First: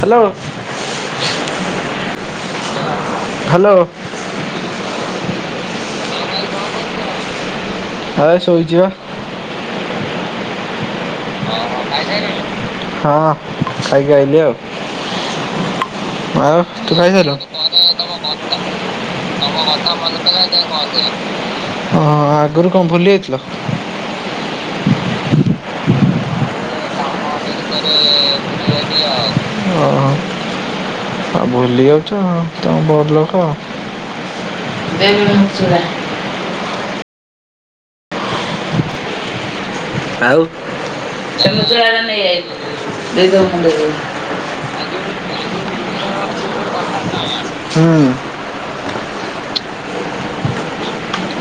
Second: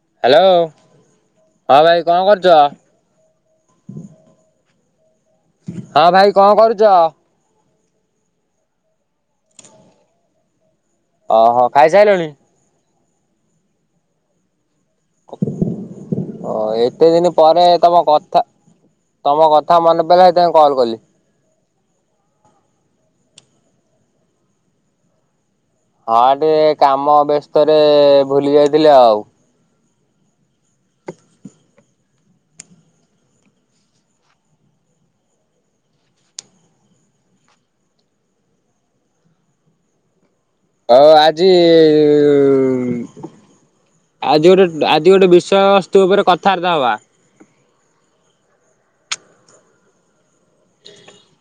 Hello hello ହଁ ଭାଇ କଣ କରୁଛ? ହାଲୋ ହଁ ଭାଇ କଣ କରୁଛ? ଆ ଏ ଶୋଇଚିବା। ଓହୋ ଖାଇ ସାରିଲଣି? ହଁ ଖାଇକି ଆଇଲିି ଆଉ। ଓ ଆଉ ତୁ ଏତେ ଦିନି ଖାଇସାଇଲୁଣୁ? ପରେ ତମ କଥା ତମ କଥା ମନେ ପଇଲା ସେଇଥି ପାଇଁ କଲ୍ କଲି ହଁ ଆଗରୁ କଣ ଭୁଲିଯାଇଥିଲ? ହଁ ଟିକେ କାମ ବ୍ୟସ୍ତରେ ଭୁଲି ଯାଇଥିଲି ଆଉ ହଁ ଆ ଭୁଲି [inaudible] ତମ ଭଦଲ କ [unintelligible] ଆଉ ଆଉ ଆଜି ସେଇ ମୁଦ୍ରା ନେଇ ଆଇଲି ଦେଇଦବୁ ଆଜି ଗୋଟେ ଆଜି ଗୋଟେ ବିଷୟବସ୍ତୁ ଉପରେ କଥାବାର୍ତ୍ତା ହବା। ହୁଁ। [inaudible]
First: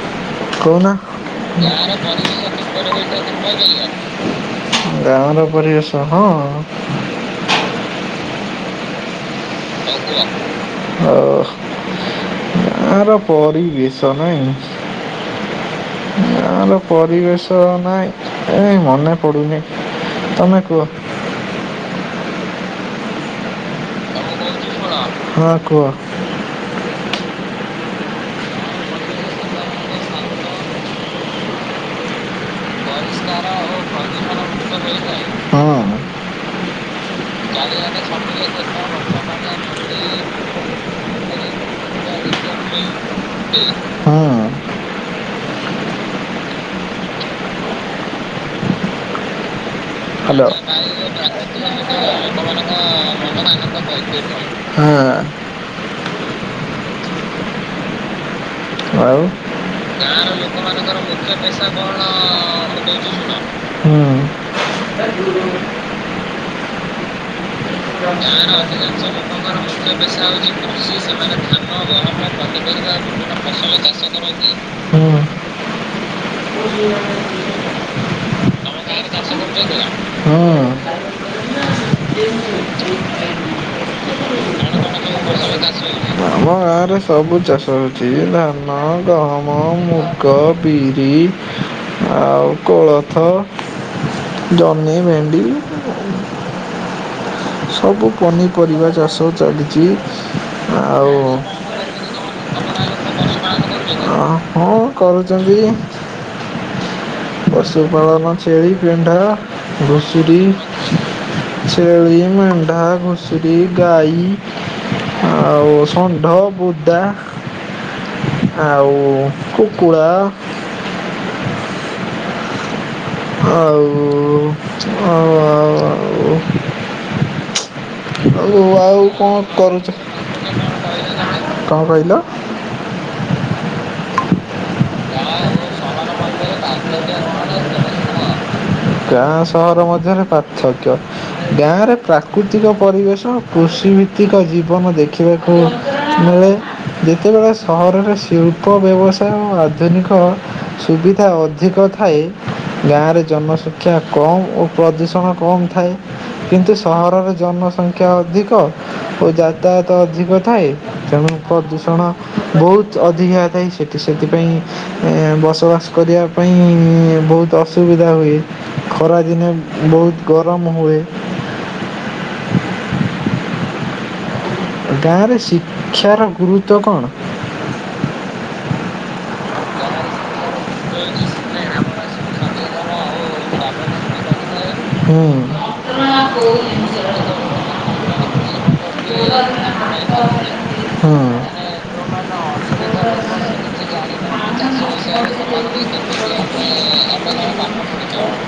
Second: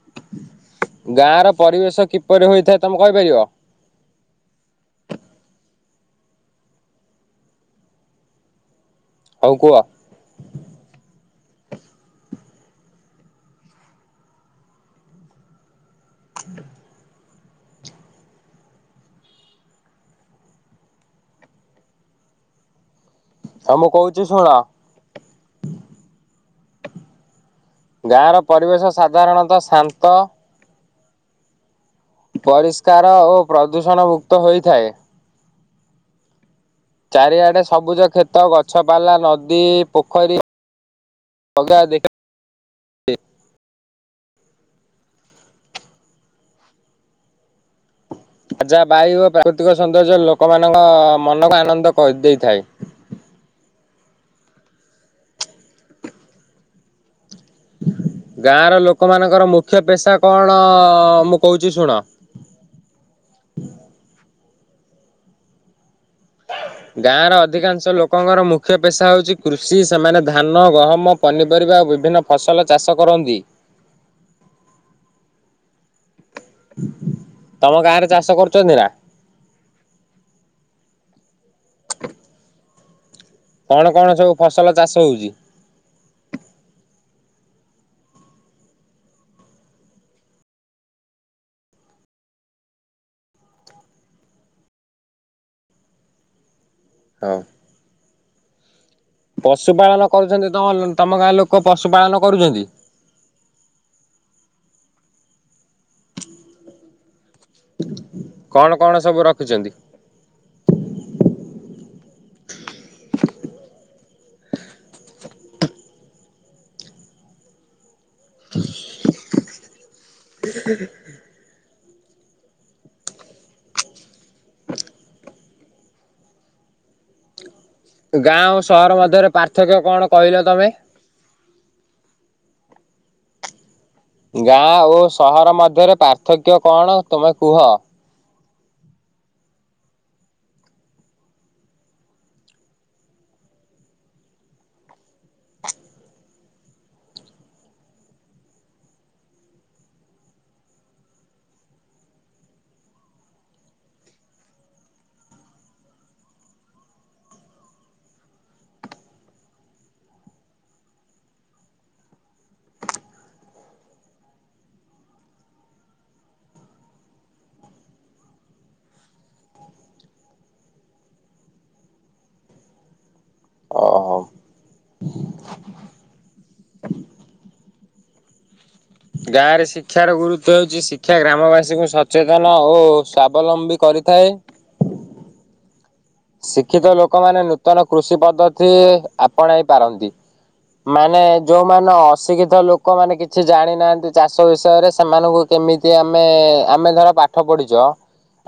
କହୁନ? ଗାଁର ପରିବେଶ କିପରି ହୋଇଥାଏ ତମେ କହିପାରିବ? [unintelligible] ଗାଁ ର ପରିବେଶ, ହଁ। ହଉ କୁହ? [unintelligible] ଗାଁର ପରିବେଶ ନାଇଁ। [unintelligible] ପରିବେଶ ତ ନାଇଁ, ଏ ମନେ ପଡୁନି ତମେ କୁହ? ହ ମୁଁ କହୁଛି ଶୁଣ। ହଁ କୁହ? ଗାଁ ର ପରିବେଶ ସାଧାରଣତଃ ଶାନ୍ତ। ପରିଷ୍କାର ଓ ପ୍ରଦୂଷଣ ମୁକ୍ତ ହୋଇଥାଏ। ଚାରିଆଡେ ସବୁଜ କ୍ଷେତ ଗଛ ପାଲା ନଦୀ ପୋଖରୀ [unintelligible] ଦେଖିବାକୁ ମିଳେ। ହଁ। ଯାହା ବାୟୁ ଓ ପ୍ରାକୃତିକ ସୌନ୍ଦର୍ଯ୍ୟ ହ୍ୟାଲୋ। ଲୋକମାନଙ୍କ ମନକୁ ଆନନ୍ଦ କରି ଦେଇଥାଏ। [unintelligible] ହଁ। ଗାଁ ର ଆଉ। ଲୋକମାନଙ୍କର ମୁଖ୍ୟ ପେସା କଣ? ମୁଁ କହୁଛି ଶୁଣ। [unintelligible] [unintelligible] ହୁଁ। [inaudible] ଗାଁର ଅଧିକାଂଶ ଲୋକଙ୍କର ମୁଖ୍ୟ ପେଶା ହଉଛି କୃଷି ସେମାନେ ଧାନ ଗହମ ପନିପରିବା ଓ ବିଭିନ୍ନ ଫସଲ ଚାଷ କରନ୍ତି। [unintelligible] ହୁଁ। ତମ ଗାଁ ରେ ଚାଷ କରୁଛନ୍ତି ନା? [unintelligible] ହଁ। କଣ କଣ ସବୁ ଫସଲ ଚାଷ ହଉଛି? [unintelligible] ନା ମ। ଗାଁରେ ସବୁ ଚାଷ ହେଉଛି। ଧାନ, ଗହମ, ମୁଗ, ବିରି ଆଉ କୋଳଥ। [unintelligible] ହଁ। ସବୁ ପନିପରିବା ଚାଷ ଚାଲିଛି ପଶୁପାଳନ କରୁଛନ୍ତି ତମ ତମ ଗାଁ ଲୋକ ପଶୁପାଳନ କରୁଛନ୍ତି? [unintelligible] ଅ ହଁ କରୁଛନ୍ତି। ପଶୁପାଳନ କଣ ଛେଳି, କଣ ମେଣ୍ଢା, ସବୁ ରଖିଛନ୍ତି? ଘୁଷୁରୀ। [inaudible] ଛେଳି, ମେଣ୍ଢା, ଘୁଷୁରୀ, ଗାଈ। ଆଉ ଷଣ୍ଢ। ବୁଦା ଆଉ କୁକୁଡ଼ା। [unintelligible] ହଉ। [unintelligible] ଗାଁ ଓ ସହର ମଧ୍ୟରେ [unintelligible] ପାର୍ଥକ୍ୟ କଣ କହିଲ ତମେ? କହିଲ? ଗାଁ ଓ ସହର ମଧ୍ୟରେ ପାର୍ଥକ୍ୟ କଣ ତମେ କୁହ? ଗାଁ, ସହର ମଧ୍ୟରେ ପାର୍ଥକ୍ୟ ଗାଁ ରେ ପ୍ରାକୃତିକ ପରିବେଶ। କୃଷିଭିତ୍ତିକ ଜୀବନ ଦେଖିବାକୁ ମିଳେ। ଯେତେବେଳେ ସହରରେ ଶିଳ୍ପ, ବ୍ୟବସାୟ, ଆଧୁନିକ ସୁବିଧା ଅଧିକ ଥାଏ ଗାଁ ରେ ଜନସଂଖ୍ୟା କମ ଓ ପ୍ରଦୂଷଣ କମ ଥାଏ। କିନ୍ତୁ ସହରରେ ଜନସଂଖ୍ୟା ଅଧିକ ଓ ଯାତାୟାତ ଅଧିକ ଥାଏ। ତେଣୁ ପ୍ରଦୂଷଣ ବହୁତ ଅଧିକା ହେଇଥାଏ ସେଠି ସେଥିପାଇଁ ଇଁ ବସବାସ। କରିବା ପାଇଁ ବହୁତ ଅସୁବିଧା ହୁଏ। ଖରାଦିନେ ବହୁତ ଗରମ ହୁଏ। ଓହୋ। ଗାଁରେ ଶିକ୍ଷାର ଗୁରୁତ୍ଵ କଣ? ଗାଁ ରେ ଆଉ ଶିକ୍ଷାର ଗୁରୁତ୍ଵ ହଉଛି ଶିକ୍ଷା ଗ୍ରାମବାସୀଙ୍କୁ ସ ଚେତନ ଓ ସ୍ଵାବଲମ୍ବୀ କରିଥାଏ। ହୁଁ। ଶିକ୍ଷିତ ଲୋକମାନେ ନୂତନ କୃଷି ପଦ୍ଧତି ଆପଣାଇ ପାରନ୍ତି। ମାନେ ଯୋଉମାନେ ଅଶିକ୍ଷିତ ଲୋକମାନେ କିଛି ଜାଣି ନାହାନ୍ତି ଚାଷ ବିଷୟରେ ସେମାନଙ୍କୁ କେମିତି ଆମେ ଆମେ ଧର ପାଠ ପଢିଛ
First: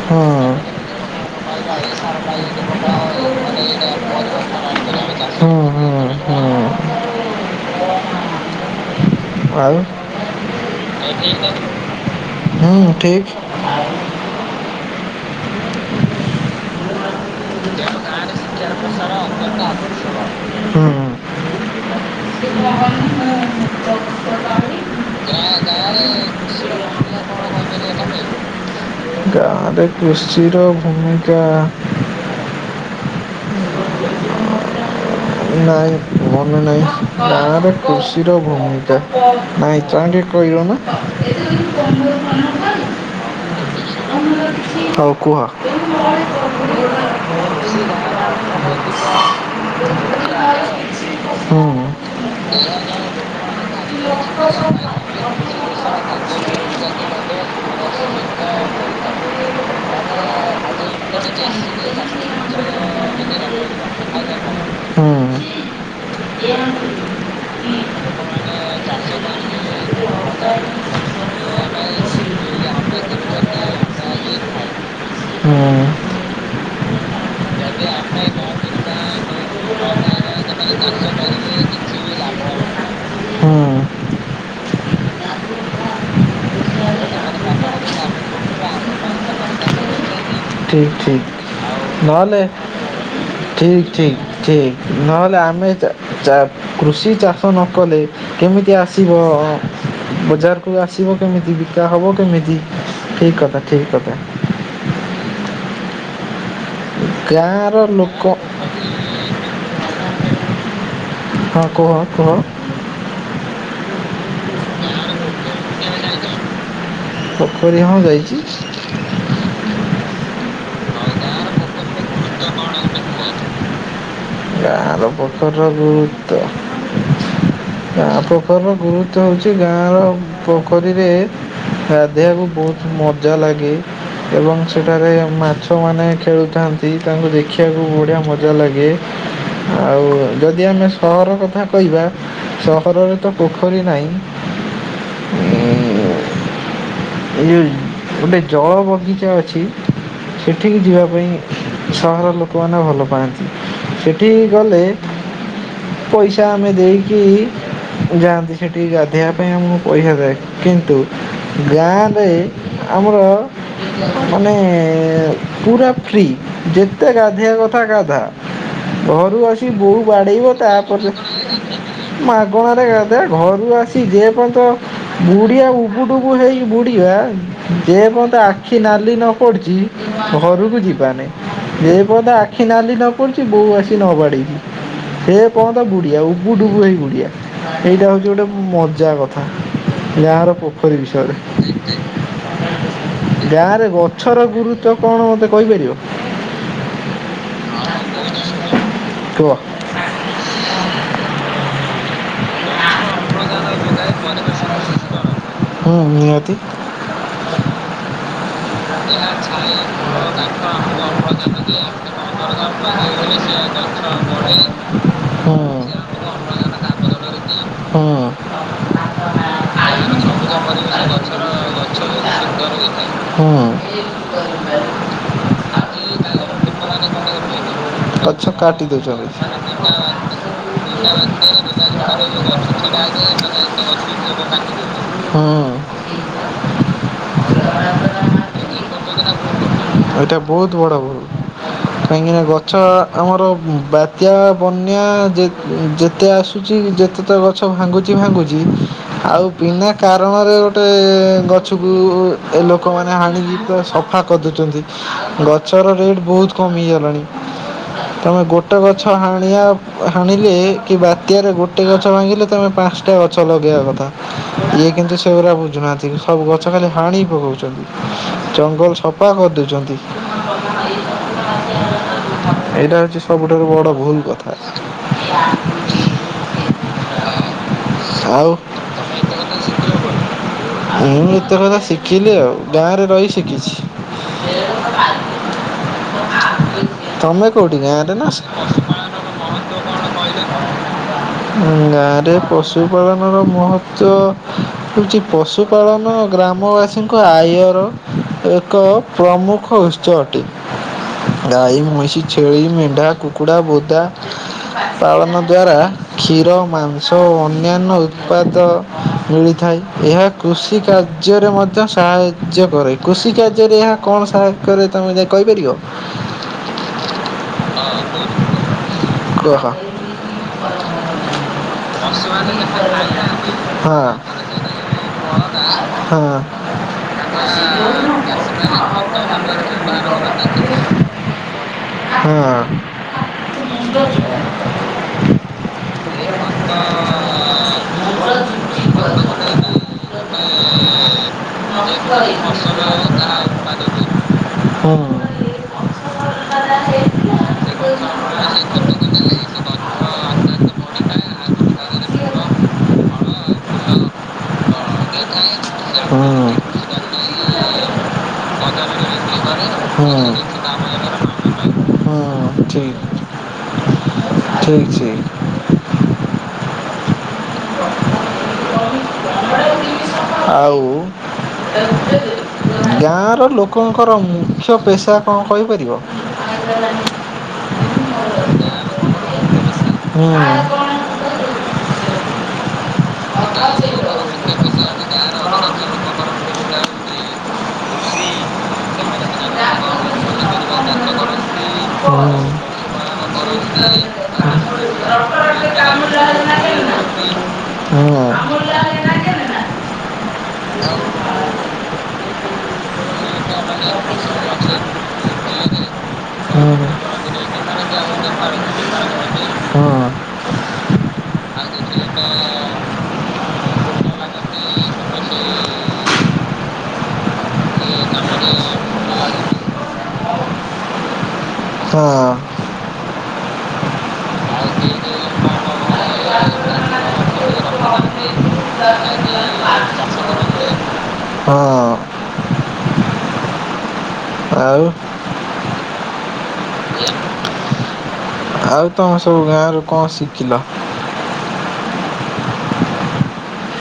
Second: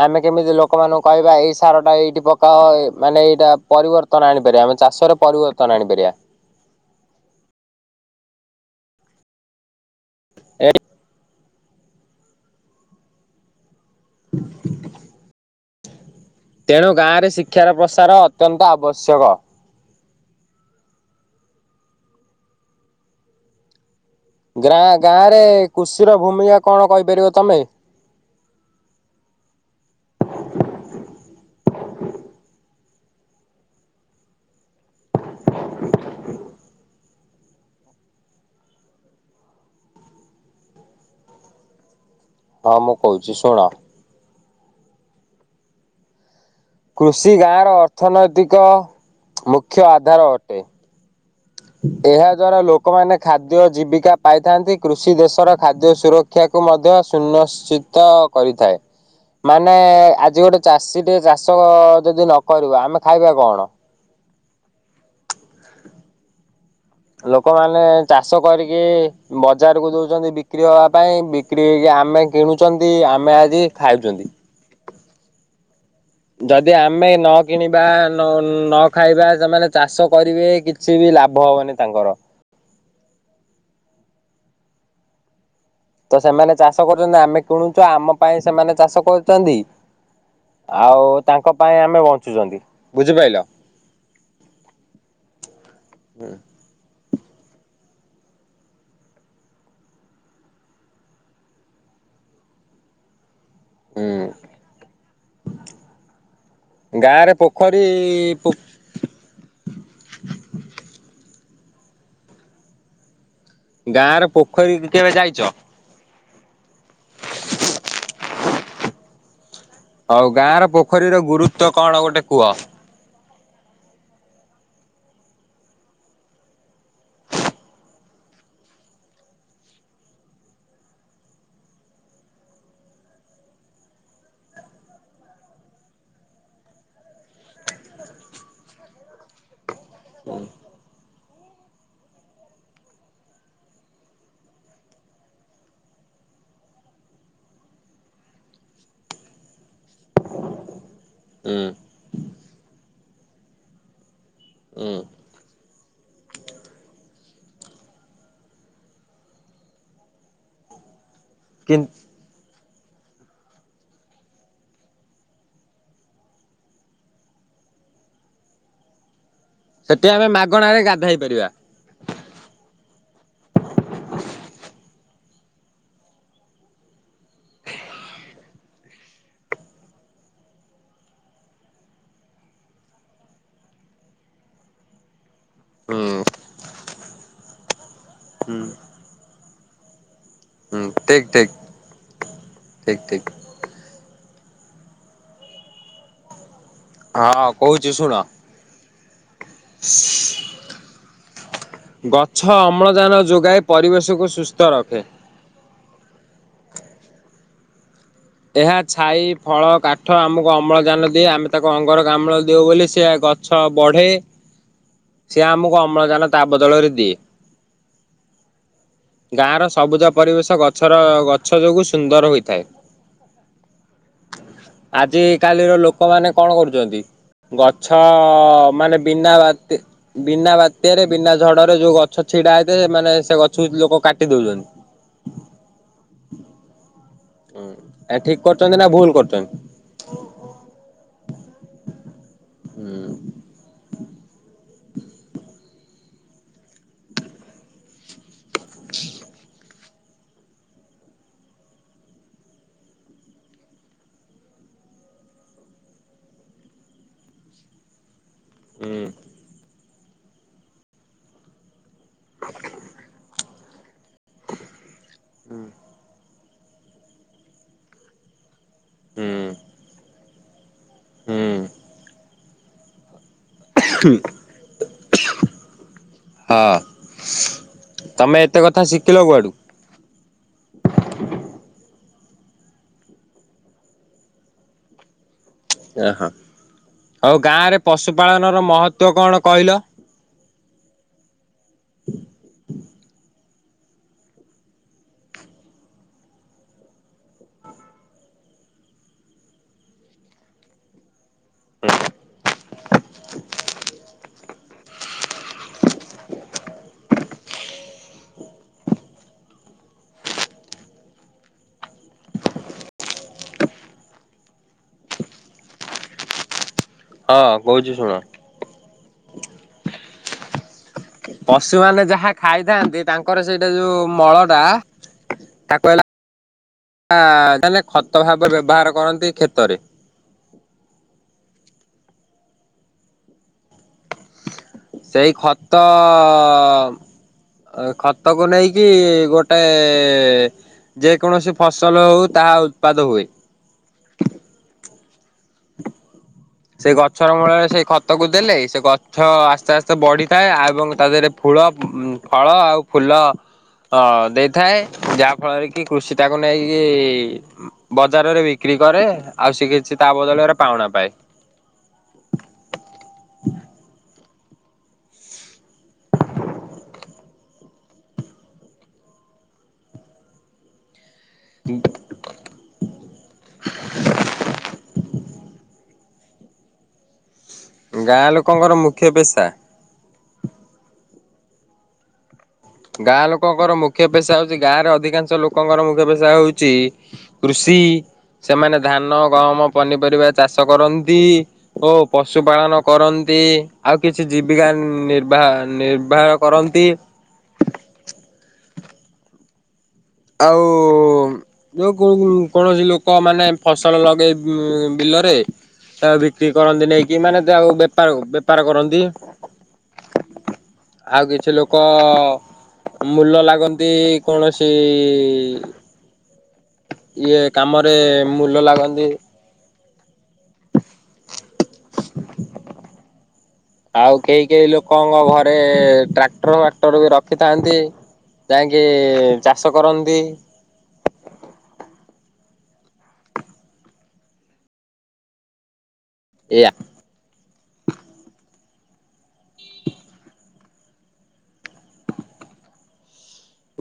ଆମେ କେମିତି ଲୋକମାନ କହିବା ଏଇ ସାରଟା ଏଇଠି ପ ଅ ଏ ମାନେ ଏଇଟା ପରିବର୍ତ୍ତନ ଆଣିପାରିବା ଆମେ ଚାଷରେ ପରିବର୍ତ୍ତନ ଆଣିପାରିବା। ହୁଁ ଆଉ। ଏ ହୁଁ ଠିକ। [inaudible] ତେଣୁ ଗାଁରେ ଶିକ୍ଷାର ତେଣୁ ପ୍ରସାର ଅତ୍ୟନ୍ତ ଆବଶ୍ୟକ। ହୁଁ। ଗ୍ରା ଗାଁ ରେ ଗାଁରେ କୃଷିର ଭୂମିକା କୃଷିର କଣ ଭୂମିକା କହିପାରିବ କଣ ତମେ? କହିପାରିବ ତମେ? ଗାଁରେ କୃଷିର ଭୂମିକା। ନାଇଁ ମନେ ନାହିଁ ଗାଁରେ କୃଷିର ଭୂମିକା ନାଇଁ [unintelligible] ଏ ହଁ ମୁଁ କହୁଛି ଶୁଣ। ହଉ କୁହ। ଅର୍ଥନୈତିକ କୃଷି ଗାଁର ମୁଖ୍ୟ ଆଧାର। ଅର୍ଥନୈତିକ ମୁଖ୍ୟ ଆଧାର ଅଟେ। ହୁଁ। ଏହା ଦ୍ଵାରା ଲୋକମାନେ ଖାଦ୍ୟ ହୁଁ। ଜୀବିକା ହୁଁ। ପାଇଥାନ୍ତି। କୃଷି ଦେଶର ଖାଦ୍ୟ ସୁର କ୍ଷାକୁ ମଧ୍ୟ ସୁନଶ୍ଚିତ କରିଥାଏ। ମାନେ ଆଜି ଗୋଟେ ଚାଷୀ ଟେ ଚାଷ ଯଦି ନ କରିବ। ଆମେ ଖାଇବା କଣ? ହଜ ହ ହୁଁ। ଲୋକମାନେ ଚାଷ କରିକି। ବଜାରକୁ ଦଉଛନ୍ତି ବିକ୍ରି ହବା ପାଇଁ ବିକ୍ରି ହେଇକି ଆମେ କିଣୁଛନ୍ତି ଆମେ ଆଜି ଖାଉଛନ୍ତି। ହୁଁ। ଯଦି ଆମେ ନ କିଣିବା ନ ନ ଖାଇବା ସେମାନେ। ଚାଷ କରିବେ କିଛି ବି ଲାଭ ହବନି ତାଙ୍କର। ହୁଁ। ତ ସେମାନେ ଚାଷ କରୁଛନ୍ତି ଆମେ କିଣୁଛୁ ଆମ ପାଇଁ ସେମାନେ ଚାଷ କରୁଛନ୍ତି। ଠିକ୍ ଆଉ ଠିକ୍। ତାଙ୍କ ପାଇଁ ଆମେ ବଞ୍ଚୁଛନ୍ତି ବୁଝିପାଇଲ। ଠିକ ଠିକ ନହେଲେ ଆମେ ଚା କୃଷି ଚାଷ ନ କଲେ କେମିତି ଆସିବ ବଜାରକୁ ଆସିବ କେମିତି ବିକା ହବ କେମିତି ଠିକ କଥା ଠିକ କଥା। ହୁଁ ଗାଁରେ ଗାଁର ପୋଖରୀ ଲୋକ ପୁ ହଁ କୁହ କୁହ? ଗାଁ ର ପୋଖରୀ କେବେ ଯାଇଛ? ପୋଖରୀ ହଁ ଯାଇଛି। ହଉ ଗାଁ ର ପୋଖରୀର ଗୁରୁତ୍ୱ କଣ ଗୋଟେ କୁହ? ଗାଁର ପୋଖରିର ଗୁରୁତ୍ୱ ଗାଁ ପୋଖରୀର ଗୁରୁତ୍ୱ ହେଉଛି ଗାଁର ପୋଖରୀରେ ଗାଧେଇବାକୁ ବହୁତ ମଜା ଲାଗେ। ଏବଂ ସେଠାରେ ମାଛମାନେ ଖେଳୁଥାନ୍ତି ତାଙ୍କୁ ଦେଖିବାକୁ ବଢ଼ିଆ ମଜା ଲାଗେ। ଆଉ ଯଦି ଆମେ ସହର କଥା କହିବା ସହରରେ ତ ପୋଖରୀ ନାହିଁ। ଏଇ ଗୋଟେ ଜଳ ବଗିଚା ଅଛି ସେଠିକି ଯିବା ପାଇଁ ହୁଁ ସହରର ଲୋକମାନେ ଭଲ ପାଆନ୍ତି ସେଠି କି ଗଲେ ହୁଁ ପଇସା ଆମେ ଦେଇକି ଯାଆନ୍ତି ସେଠି ଗାଧୋଇବା ପାଇଁ ଆମକୁ ପଇସା ଦେଏ କିନ୍ତୁ କି ଗାଁ ରେ ଆମର ମାନେ ପୁରା ଫ୍ରି ଯେ କେତେ ଗାଧିଆ କଥା ଗାଧା ଘରୁ ଆସି ବୋଉ ସେଠି ଆମେ ବାଡେଇବ ମାଗଣାରେ ତାପରେ ଗାଧେଇ ପାରିବା। ମାଗଣାରେ ଗାଧେଇବା ଘରୁ ଆସି ଯେ ପର୍ଯ୍ୟନ୍ତ ବୁଡିଆ ଉବୁଟୁବୁ ହେଇ ବୁଡିବା ଯେ ପର୍ଯ୍ୟନ୍ତ ଆଖି ନାଲି ନ ପଡିୁଛି ଘରକୁ ଯିବାନି। ଯେ ପଦ ଆଖି ନାଲି ନ ପଡ଼ିଛି ବୋଉ ଆସି ନବାଡେଇଛି ସେ ସେ ପଯ୍ୟନ୍ତ ହୁଁ ବୁଡିଆ ଉବୁଡୁବୁ ହେଇ ବୁଡିଆ। ଏଇଟା ହଉଛି ଗୋଟେ ମଜା କଥା ଗାଁ ର ହୁଁ ପୋଖରୀ ବିଷୟରେ। ଠିକ୍ ଠିକ। ଗାଁରେ ଗଛର ଗୁରୁତ୍ୱ କଣ ମୋତେ କହିପାରିବ? ହଁ କହୁଛୁ ଶୁଣ? କୁହ ଗଛ ଅମ୍ଳଜାନ ଯୋଗାଇ ପରିବେଶକୁ ସୁସ୍ଥ ରଖେ। ହୁଁ ନିହାତୀ। ଏହା ପ୍ରତିହା ଛାଇ ଫଳ ଘ କାଠ ଡାକ୍ତର ଆମକୁ ଆ ଅମ୍ଳଜାନ ଗର୍ ଦିଏ ଆମେ ଜି ତାକୁ ଆ ଅଙ୍ଗରକାମ୍ଳ ଦରକାର ଦେଉ ବୋଲି ହେ ସେ ରହିଛି ଗଛ [unintelligible] ବଢେ ଆଛ ବେ [unintelligible] ସିଏ ଆମକୁ ଅମ୍ଳଜାନ ତା ବଦଳରେ ଦିଏ। ଗାଁର ସବୁଜ ପରିବେଶ ଗଛର ଗଛ ଯୋଗୁଁ ସୁନ୍ଦର ହୋଇଥାଏ। ହଁ। ଆଜି କାଲିର ଆଜି କାଲି ଲୋକମାନୋନ କଣ ଲୋକମାନେ କରୁଛନ୍ତି? କଣ ଗଛ କରୁଛନ୍ତି ଗଛ କାଟି ମାନେ ଦଉଛନ୍ତି। ବିନା ମାନେ ବାତ ବିନା ବିନା ବାତ୍ୟରେ ବିନା ବାଧ୍ୟରେ ଝଡରେ ବିନା ଯୋଉ ଗଛ କାରଣରେ ଯୋଉ ଛିଡା ହେଇଥିବ ସେମାନେ ହେଇଥାଏ ସେ ମାନେ ଗଛ ଲୋକ ଗଛକୁ କାଟି ଦଉଛନ୍ତି। ହଁ। ହୁଁ ଆ ଠିକ କରୁଛନ୍ତି ନା ଭୁଲ କରୁଛନ୍ତି? ଏଇଟା ବହୁତ ବଡ଼ ଭୁଲ। କାହିଁକିନା ଗଛ ହୁଁ ଆମର ବାତ୍ୟା ବନ୍ୟା ଯେ ଯେତେ ଆସ କୁଚି ଯେତେଟା ଗଛ ଭାଙ୍ଗୁଛି ଭାଙ୍ଗୁଛି ଆଉ ବିନା କାରଣରେ ଗୋଟେ ଗଛକୁ ଲ ଲୋକମାନେ ହାଣିକି ପୁରା ସଫା କରିଦୁଉଛନ୍ତି ଗଛର ରେଟ୍ ବହୁତ କମ କମିଗଲାଣି। ତମେ ଗୋଟେ ହୁଁ ଗଛ ହାଣିବା ଅପେକ ହାଣିଲେ କି ବାତ୍ୟରେ ଗୋଟେ ଟେ ଗଛ ଭାଙ୍ଗିଲେ ତୋମେ ପାନ୍ସଟା ଗଛ ଲଗେଇବା କଥା। ଇଏ କିନ୍ତୁ ସେଗୁରା ବୁଝୁନାହାନ୍ତି କିଛି। ସବୁ ଗଛ ଖାଲି ହାଣି ପକଉଚନ୍ତି ଜଙ୍ଗଲ ସଫା କରିଦଉଚନ୍ତି। ହୁଁ। ଏଇଟା ହଉଛି ସବୁଠାରୁ ବଡ ଭୁଲ କଥା। ହଁ ତୋମେ ଆଉ ଏତେ କଥା ଶିଖିଲ କୁଆଡୁ? ମୁଁ ଏତେ କଥା ଶିଖିଲି ଆଉ। ଗାଁରେ ରହି ଶିଖିଛି। ସେ ହଁ ଆଉ ତମେ ଗାଁ କୋଉଠି ରେ ଗାଁରେ ନା ପଶୁପାଳନର ମହତ୍ଵ କଣ କହିଲ? ହ ଉଁ, ଗାଁରେ ପଶୁପଳନ ମହତ୍ଵ ହେଉଛି ପଶୁପାଳନ ଗ୍ରାମବାସୀଙ୍କ ଆଇ ଏହାର ଏକ ପ୍ରମୁଖ ଉତ୍ସ ଅଟେ। ଗାଈ, ମଇଁଷି, ଛେଳି, ମେଣ୍ଢା, କୁକୁଡ଼ା, ବୋଦା ପାଳନ ଦ୍ଵାରା କ୍ଷୀର ମାଂସ ଓ ଅନ୍ୟାନ୍ୟ ଉତ୍ପାଦ ମିଳିଥାଏ, ଏହା କୃଷି କାର୍ଯ୍ୟରେ ମଧ୍ୟ ସାହାଇ ଯ୍ୟ କରେ କୃଷି କାର୍ଯ୍ୟରେ ଏହା କଣ ସହାୟ କରେ ତୋମେ ଯାଇ କହିପାରିବ? ହଁ କହୁଛି ଶୁଣ। କୁହ। ପଶୁମାନେ ପଶୁ ଯାହା ମାନେ ଯେମିତି ଖାଇଥାନ୍ତି ଖାଇବା ତାଙ୍କର ସେଇଟା ଯୋଉ ମଳଟା ହଁ। ଆ, ତାହେଲେ ଖତ ଭାବ ବ୍ୟବହାର କରନ୍ତି ଭାବରେ ଖେତରେ। ବ୍ୟବହାର ହଁ। ସେଇ ଖତ ହଁ। ଅ, ଅ, ଖତକୁ ନେଇକି ଗୋଟେ ଯେକୌଣସି ଫସଲ ହଉ ତାହା ଉତ୍ପାଦ ହୁଏ। ହଁ। ସେଇ ଗଛର ମୂଳରେ ସେଇ ଖତକୁ ଦେଲେ, ସେ ଗଛ ଆସ୍ତେ ଆସ୍ତେ ବଢିଥାଏ ଏବଂ ତା ଦେହରେ ଫୁଳ ଉଁ, ଫଳ ଆଉ ଫୁଲ ଅଁ, ଦେଇଥାଏ। ଯାହା ଫଳରେ କି କୃଷି ତାକୁ ନେଇକି ବଜାରରେ ବିକ୍ରି କରେ, ଆଉ ସେ କିଛି ତା ହଁ। ବଦଳରେ ପାଉଣା ପାଏ। ହଁ ଠିକ ଠିକ ଠିକ। ଆଉ ଗାଁର ଲୋକଙ୍କର ମୁଖ୍ୟ ପେସା କଣ କହିପାରିବ? ଗୋଟେ ଗାଁ ଲୋକଙ୍କର ମୁଖ୍ୟ ପେସା? ହୁଁ। ଗାଁ ଲୋକଙ୍କର ମୁଖ୍ୟ ପେସା ହଉଛି, ଗାଁରେ ଅଧିକାଂଶ ଲୋକଙ୍କର ମୁଖ୍ୟ ପେସା ହଉଛି। କୃଷି ସେମାନେ ଧାନ, ଗହମ, ପନିପରିବା ଚାଷ କରନ୍ତି। ଓ ପଶୁ ପାାଳନ କରନ୍ତି, ଆଉ ମାଛ କିଛି ଜୀବିକା ନିର୍ବା- କୁକୁଡ଼ା କୁକୁଡ଼ା ନିର୍ବାହ ଚାଷ କରନ୍ତି। ହୁଁ। ଆଉ ଆଉ ଯୋଉ କୋଉ କୌଣସି ଲୋକ ମାନେ ଫସଲ ଲଗେଇ ବି- ବିଲରେ, ତାରି କି କରନ୍ତି ହଁ। ନେଇକି ମାନେ ଯା ଆଉ ବେପାର ବେପାର କରନ୍ତି। ଆଉ କିଛି ଲୋକ ମୂଲ ଲାଗନ୍ତି କୌଣସି କି ଇଏ କାମରେ ମୂଲ ଲାଗନ୍ତି। ହଁ। ଆଉ କେହି କେହି ଲୋକଙ୍କ ଘରେ, ଟ୍ରାକ୍ଟର ୱାକ୍ଟର ବି ରଖିଥାନ୍ତି ଯାଇକି ଚାଷ କରନ୍ତି, ହଁ ଆଉ, ଏୟା, ଆଉ ତମେ ସବୁ ଗାଁ ରୁ କଣ ଶିଖିଲ,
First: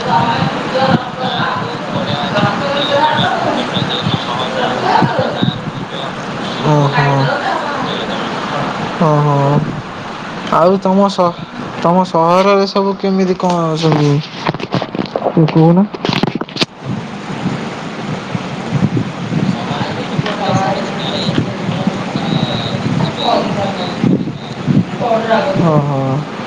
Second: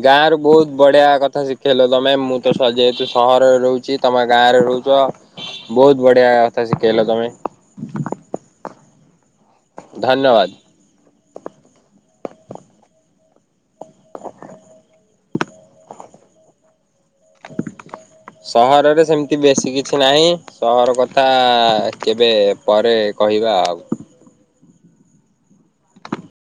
ଗାଁ ରୁ ବହୁତ୍ ବଢ଼ିଆ କଥା ଶିଖେଇଲ ତମେ ମୁଁ ତ ସ ଯେହେତୁ ସହରରେ ରହୁଛି ତମ ଗାଁ ରେ ରହୁଛ, ବହୁତ ବଢ଼ିଆ ଆଥା ଶିଖେଇଲ ତମେ, ହଁ-ହଁ, ଧନ୍ୟବାଦ୍, ତମ ସହ ତମ ସହରରେ ସବୁ କେମିତି କଣ ଅଛନ୍ତି? ତମେ କୁହନା, ସହରରେ ସେମିତି ବେଶୀ କିଛି ନାହିଁ, ସହର କଥା କେବେ ପରେ କହିବା ଆଉ, ହଁ-ହଁ,